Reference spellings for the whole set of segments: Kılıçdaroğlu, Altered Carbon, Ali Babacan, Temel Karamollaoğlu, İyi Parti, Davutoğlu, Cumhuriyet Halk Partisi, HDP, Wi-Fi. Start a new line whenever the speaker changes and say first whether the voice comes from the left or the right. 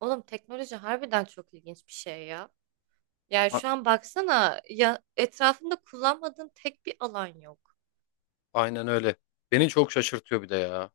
right: Oğlum teknoloji harbiden çok ilginç bir şey ya. Yani
left: A-
right: şu an baksana ya etrafında kullanmadığın tek bir alan yok.
left: Aynen öyle. Beni çok şaşırtıyor bir de ya.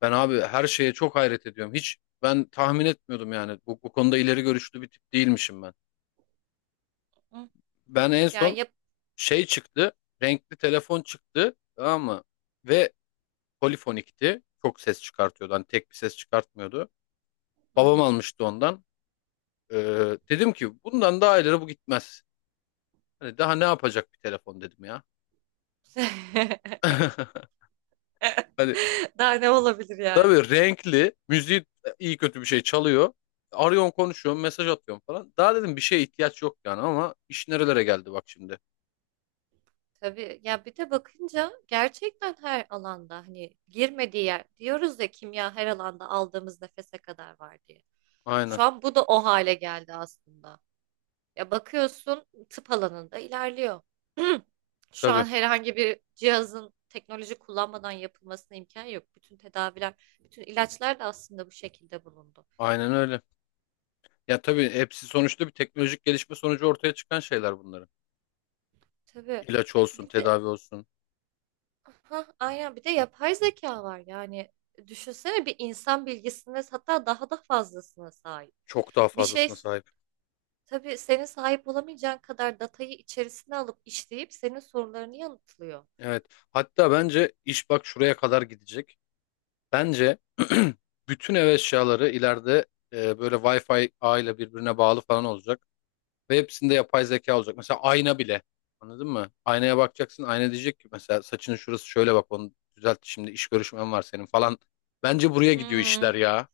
left: Ben abi her şeye çok hayret ediyorum. Hiç ben tahmin etmiyordum yani. Bu konuda ileri görüşlü bir tip değilmişim ben.
right: Hı.
left: Ben en
right: Yani
left: son
right: yap
left: şey çıktı. Renkli telefon çıktı. Tamam mı? Ve polifonikti. Çok ses çıkartıyordu. Hani tek bir ses çıkartmıyordu. Babam
right: Hı.
left: almıştı ondan. Dedim ki bundan daha ileri bu gitmez. Hani daha ne yapacak bir telefon dedim ya. Hani
right: Daha ne olabilir yani?
left: tabii renkli, müziği iyi kötü bir şey çalıyor. Arıyorum, konuşuyorum, mesaj atıyorum falan. Daha dedim bir şeye ihtiyaç yok yani, ama iş nerelere geldi bak şimdi.
right: Tabii ya bir de bakınca gerçekten her alanda hani girmediği yer diyoruz ya kimya her alanda aldığımız nefese kadar var diye.
left: Aynen,
right: Şu an bu da o hale geldi aslında. Ya bakıyorsun tıp alanında ilerliyor. Şu
left: tabii,
right: an herhangi bir cihazın teknoloji kullanmadan yapılmasına imkan yok. Bütün tedaviler, bütün ilaçlar da aslında bu şekilde bulundu.
left: aynen öyle. Ya tabii hepsi sonuçta bir teknolojik gelişme sonucu ortaya çıkan şeyler bunların.
right: Tabii.
left: İlaç olsun,
right: Bir de
left: tedavi olsun,
right: ha aynen bir de yapay zeka var. Yani düşünsene bir insan bilgisine hatta daha da fazlasına sahip.
left: çok daha
right: Bir şey
left: fazlasına sahip.
right: tabii senin sahip olamayacağın kadar datayı içerisine alıp işleyip senin sorularını yanıtlıyor.
left: Evet, hatta bence iş bak şuraya kadar gidecek. Bence bütün ev eşyaları ileride böyle Wi-Fi ağıyla birbirine bağlı falan olacak. Ve hepsinde yapay zeka olacak. Mesela ayna bile. Anladın mı? Aynaya bakacaksın. Ayna diyecek ki mesela saçının şurası şöyle, bak onu düzelt, şimdi iş görüşmen var senin falan. Bence buraya gidiyor
right: Hmm.
left: işler ya.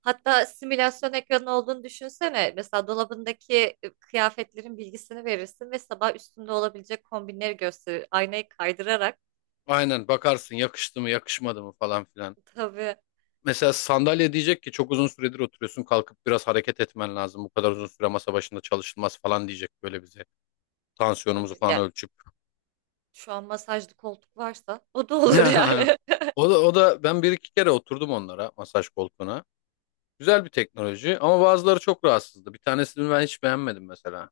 right: Hatta simülasyon ekranı olduğunu düşünsene. Mesela dolabındaki kıyafetlerin bilgisini verirsin ve sabah üstünde olabilecek kombinleri gösterir. Aynayı kaydırarak.
left: Aynen, bakarsın yakıştı mı yakışmadı mı falan filan.
right: Tabii,
left: Mesela sandalye diyecek ki çok uzun süredir oturuyorsun, kalkıp biraz hareket etmen lazım. Bu kadar uzun süre masa başında çalışılmaz falan diyecek böyle bize. Tansiyonumuzu
right: tabii.
left: falan
right: Gel.
left: ölçüp.
right: Şu an masajlı koltuk varsa o da olur yani.
left: O da, o da ben bir iki kere oturdum onlara, masaj koltuğuna. Güzel bir teknoloji ama bazıları çok rahatsızdı. Bir tanesini ben hiç beğenmedim mesela.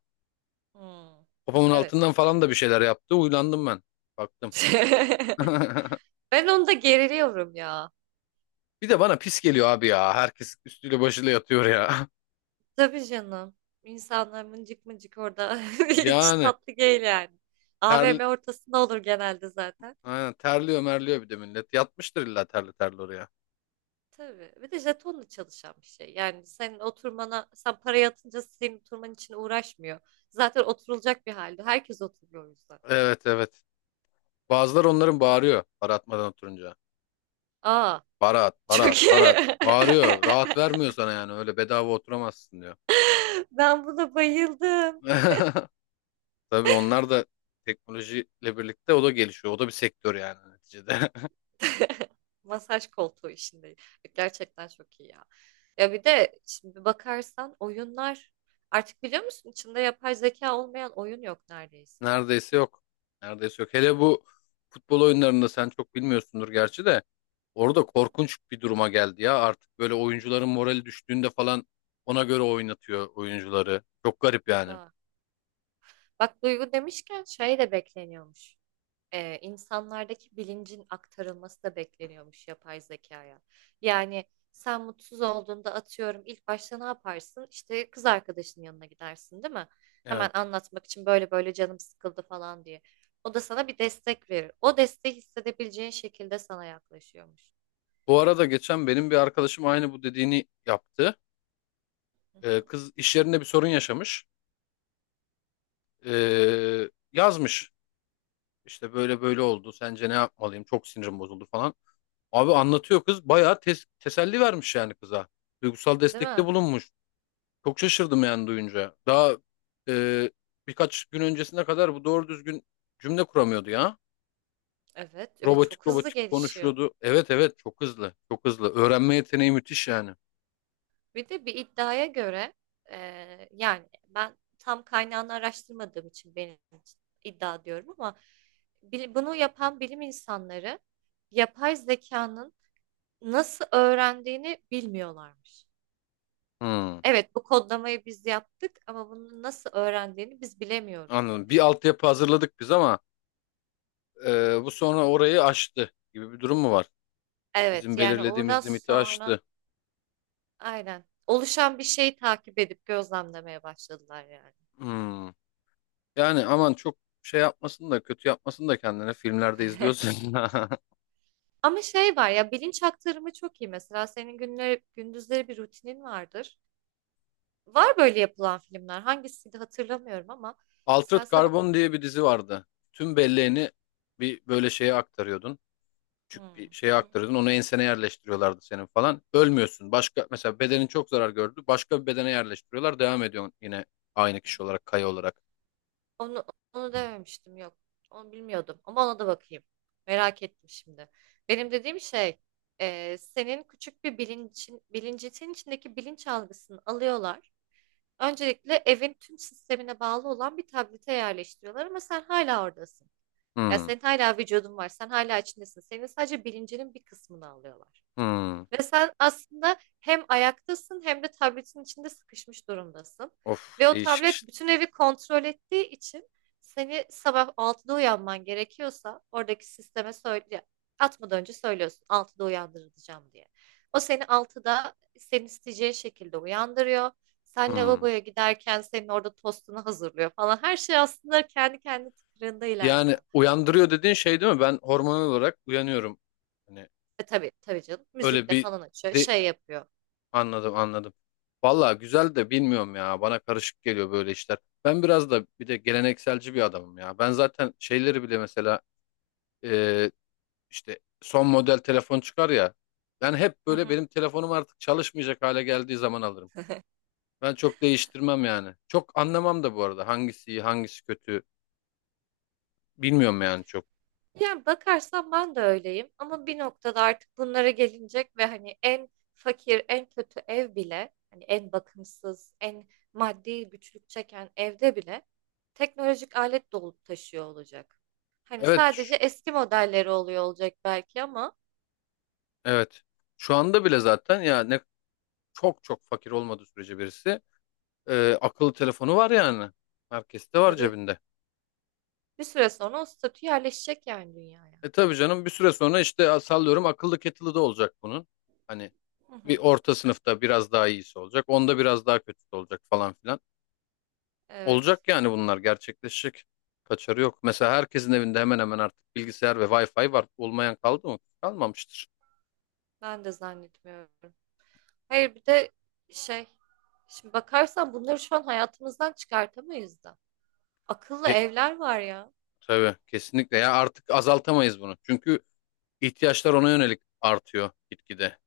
right: Hmm,
left: Kafamın
right: evet.
left: altından falan da bir şeyler yaptı. Uylandım ben. Baktım.
right: Ben onu da geriliyorum ya.
left: Bir de bana pis geliyor abi ya. Herkes üstüyle başıyla yatıyor ya.
right: Tabii canım. İnsanlar mıncık mıncık orada hiç
left: Yani
right: tatlı değil yani. A V
left: ter,
right: M ortasında olur genelde zaten.
left: aynen, terliyor merliyor bir de millet. Yatmıştır illa terli terli oraya.
right: Tabii. Bir de jetonla çalışan bir şey. Yani senin oturmana, sen parayı atınca senin oturman için uğraşmıyor. Zaten oturulacak bir halde. Herkes oturuyor o yüzden.
left: Evet, evet. Bazıları onların bağırıyor para atmadan oturunca.
right: Aa,
left: Para at, para at,
right: çok iyi.
left: para at. Bağırıyor. Rahat vermiyor sana yani. Öyle bedava oturamazsın diyor.
right: Ben buna bayıldım.
left: Tabii onlar da teknolojiyle birlikte, o da gelişiyor. O da bir sektör yani neticede.
right: Masaj koltuğu işinde. Gerçekten çok iyi ya. Ya bir de şimdi bakarsan oyunlar artık biliyor musun içinde yapay zeka olmayan oyun yok neredeyse.
left: Neredeyse yok. Neredeyse yok. Hele bu futbol oyunlarında, sen çok bilmiyorsundur gerçi de,
right: Hı
left: orada
right: hı.
left: korkunç bir duruma geldi ya. Artık böyle oyuncuların morali düştüğünde falan ona göre oynatıyor oyuncuları. Çok garip yani.
right: Ha. Bak Duygu demişken şey de bekleniyormuş. İnsanlardaki bilincin aktarılması da bekleniyormuş yapay zekaya. Yani sen mutsuz olduğunda atıyorum ilk başta ne yaparsın? İşte kız arkadaşının yanına gidersin, değil mi? Hemen
left: Evet.
right: anlatmak için böyle böyle canım sıkıldı falan diye. O da sana bir destek verir. O desteği hissedebileceğin şekilde sana yaklaşıyormuş.
left: Bu arada geçen benim bir arkadaşım aynı bu dediğini yaptı.
right: Hı hı.
left: Kız iş yerinde bir sorun yaşamış. Yazmış. İşte böyle böyle oldu, sence ne yapmalıyım, çok sinirim bozuldu falan. Abi, anlatıyor kız. Bayağı teselli vermiş yani kıza. Duygusal
right: Değil
left: destekte
right: mi?
left: bulunmuş. Çok şaşırdım yani duyunca. Daha e, birkaç gün öncesine kadar bu doğru düzgün cümle kuramıyordu ya.
right: Evet ve
left: Robotik
right: çok hızlı
left: robotik
right: gelişiyor.
left: konuşuyordu. Evet, evet, çok hızlı. Çok hızlı. Öğrenme yeteneği müthiş yani.
right: Bir de bir iddiaya göre yani ben tam kaynağını araştırmadığım için benim için iddia diyorum ama bunu yapan bilim insanları yapay zekanın nasıl öğrendiğini bilmiyorlarmış.
left: Hmm,
right: Evet bu kodlamayı biz yaptık ama bunu nasıl öğrendiğini biz bilemiyoruz
left: anladım. Bir
right: demişler.
left: altyapı hazırladık biz, ama bu sonra orayı aştı gibi bir durum mu var? Bizim
right: Evet yani oradan
left: belirlediğimiz limiti
right: sonra
left: aştı.
right: aynen oluşan bir şeyi takip edip gözlemlemeye başladılar yani.
left: Hmm. Yani aman çok şey yapmasın da, kötü yapmasın da kendine, filmlerde izliyorsun.
right: Ama şey var ya bilinç aktarımı çok iyi. Mesela senin günleri, gündüzleri bir rutinin vardır. Var böyle yapılan filmler. Hangisiydi hatırlamıyorum ama
left: Altered
right: mesela sabah.
left: Carbon diye bir dizi vardı. Tüm belleğini bir böyle şeye aktarıyordun. Küçük bir
right: Hmm.
left: şeye aktarıyordun. Onu ensene yerleştiriyorlardı senin falan. Ölmüyorsun. Başka mesela bedenin çok zarar gördü. Başka bir bedene yerleştiriyorlar. Devam ediyorsun yine, aynı kişi olarak, kaya olarak.
right: Onu, onu dememiştim, yok. Onu bilmiyordum ama ona da bakayım. Merak ettim şimdi. Benim dediğim şey, senin küçük bir bilincin, bilincin içindeki bilinç algısını alıyorlar. Öncelikle evin tüm sistemine bağlı olan bir tablete yerleştiriyorlar ama sen hala oradasın. Ya
left: Hmm.
right: senin hala vücudun var. Sen hala içindesin. Senin sadece bilincinin bir kısmını alıyorlar.
left: Hmm.
right: Ve sen aslında hem ayaktasın hem de tabletin içinde sıkışmış durumdasın.
left: Of,
right: Ve o
left: değişik
right: tablet
left: işte.
right: bütün evi kontrol ettiği için seni sabah 6'da uyanman gerekiyorsa oradaki sisteme söyle, atmadan önce söylüyorsun 6'da uyandırılacağım diye. O seni 6'da senin isteyeceğin şekilde uyandırıyor. Sen
left: Hmm.
right: lavaboya giderken senin orada tostunu hazırlıyor falan. Her şey aslında kendi kendi tıkırında
left: Yani
right: ilerliyor.
left: uyandırıyor dediğin şey değil mi? Ben hormonal olarak uyanıyorum. Hani
right: Tabii tabii canım.
left: öyle
right: Müzikle
left: bir
right: falan açıyor,
left: de,
right: şey yapıyor.
left: Anladım, anladım. Valla güzel de, bilmiyorum ya. Bana karışık geliyor böyle işler. Ben biraz da, bir de gelenekselci bir adamım ya. Ben zaten şeyleri bile, mesela e, işte son model telefon çıkar ya. Ben hep
right: Hı
left: böyle
right: hı.
left: benim telefonum artık çalışmayacak hale geldiği zaman alırım. Ben çok değiştirmem yani. Çok anlamam da bu arada, hangisi iyi hangisi kötü bilmiyorum yani çok.
right: Yani bakarsan ben de öyleyim ama bir noktada artık bunlara gelinecek ve hani en fakir, en kötü ev bile, hani en bakımsız, en maddi güçlük çeken evde bile teknolojik alet dolup taşıyor olacak. Hani
left: Evet,
right: sadece eski modelleri oluyor olacak belki ama
left: evet. Şu anda bile zaten ya, ne çok çok fakir olmadığı sürece birisi, akıllı telefonu var yani. Herkeste var
right: tabii
left: cebinde.
right: bir süre sonra o statü yerleşecek yani dünyaya.
left: E, tabii canım, bir süre sonra işte, sallıyorum, akıllı kettle'ı da olacak bunun. Hani
right: Hı
left: bir
right: hı.
left: orta sınıfta biraz daha iyisi olacak, onda biraz daha kötüsü olacak falan filan.
right: Evet,
left: Olacak yani, bunlar gerçekleşecek. Kaçarı yok. Mesela herkesin evinde hemen hemen artık bilgisayar ve Wi-Fi var. Olmayan kaldı mı? Kalmamıştır.
right: ben de zannetmiyorum. Hayır bir de şey, şimdi bakarsan bunları şu an hayatımızdan çıkartamayız da. Akıllı
left: E,
right: evler var ya.
left: tabii kesinlikle ya, artık azaltamayız bunu. Çünkü ihtiyaçlar ona yönelik artıyor gitgide.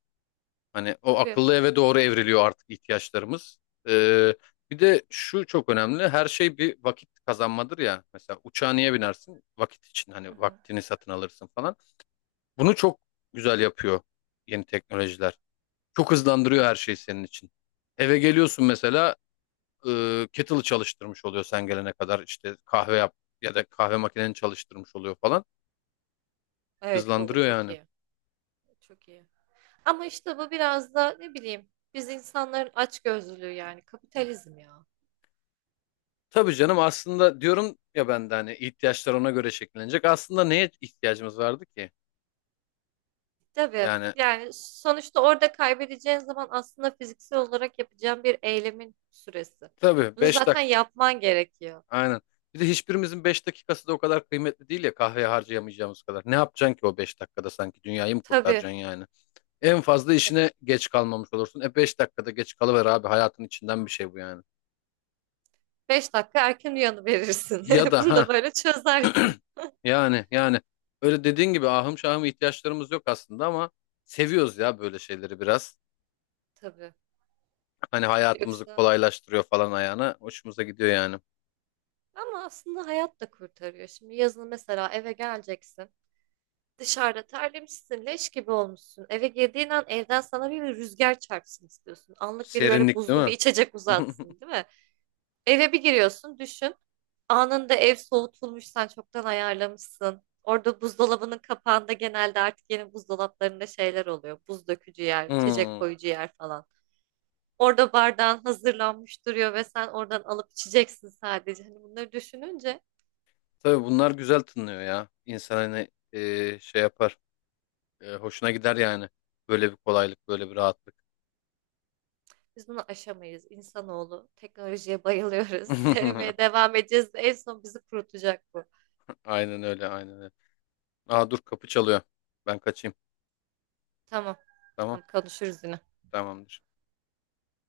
left: Hani o
right: Tabii.
left: akıllı eve doğru evriliyor artık ihtiyaçlarımız. Ee, Bir de şu çok önemli. Her şey bir vakit kazanmadır ya. Mesela uçağa niye binersin? Vakit için,
right: Hı
left: hani
right: hı.
left: vaktini satın alırsın falan. Bunu çok güzel yapıyor yeni teknolojiler. Çok hızlandırıyor her şeyi
right: Evet.
left: senin için. Eve geliyorsun mesela, kettle'ı çalıştırmış oluyor sen gelene kadar. İşte kahve yap, ya da kahve makineni çalıştırmış oluyor falan.
right: Evet o
left: Hızlandırıyor
right: çok
left: yani.
right: iyi. Çok iyi. Ama işte bu biraz da ne bileyim biz insanların açgözlülüğü yani kapitalizm ya.
left: Tabii canım, aslında diyorum ya ben de, hani ihtiyaçlar ona göre şekillenecek. Aslında neye ihtiyacımız vardı ki?
right: Tabii.
left: Yani
right: Yani sonuçta orada kaybedeceğin zaman aslında fiziksel olarak yapacağın bir eylemin süresi.
left: tabii,
right: Bunu
left: beş
right: zaten
left: dakika
right: yapman gerekiyor.
left: aynen. Bir de hiçbirimizin 5 dakikası da o kadar kıymetli değil ya, kahveye harcayamayacağımız kadar. Ne yapacaksın ki o 5 dakikada, sanki dünyayı mı
right: Tabii.
left: kurtaracaksın yani? En fazla
right: E,
left: işine geç kalmamış olursun. E, 5 dakikada geç kalıver abi, hayatın içinden bir şey bu yani.
right: 5 dakika erken uyanıverirsin.
left: Ya da
right: Bunu da
left: ha,
right: böyle çözersin.
left: yani öyle dediğin gibi, ahım şahım ihtiyaçlarımız yok aslında, ama seviyoruz ya böyle şeyleri biraz.
right: Tabii.
left: Hani hayatımızı
right: Yoksa
left: kolaylaştırıyor falan ayağına. Hoşumuza gidiyor yani.
right: ama aslında hayat da kurtarıyor. Şimdi yazın mesela eve geleceksin. Dışarıda terlemişsin, leş gibi olmuşsun. Eve girdiğin an evden sana bir rüzgar çarpsın istiyorsun. Anlık biri böyle
left: Serinlik değil
right: buzlu bir
left: mi?
right: içecek uzatsın, değil mi? Eve bir giriyorsun, düşün. Anında ev soğutulmuş, sen çoktan ayarlamışsın. Orada buzdolabının kapağında genelde artık yeni buzdolaplarında şeyler oluyor. Buz dökücü yer, içecek
left: Hmm.
right: koyucu yer falan. Orada bardağın hazırlanmış duruyor ve sen oradan alıp içeceksin sadece. Hani bunları düşününce
left: Tabii bunlar güzel tınlıyor ya. İnsan hani şey yapar. E, hoşuna gider yani. Böyle bir kolaylık, böyle bir rahatlık.
right: biz bunu aşamayız. İnsanoğlu teknolojiye bayılıyoruz. Sevmeye devam edeceğiz. En son bizi kurutacak bu.
left: Aynen öyle, aynen öyle. Aa, dur, kapı çalıyor. Ben kaçayım.
right: Tamam,
left: Tamam,
right: tamam konuşuruz yine.
left: tamamdır.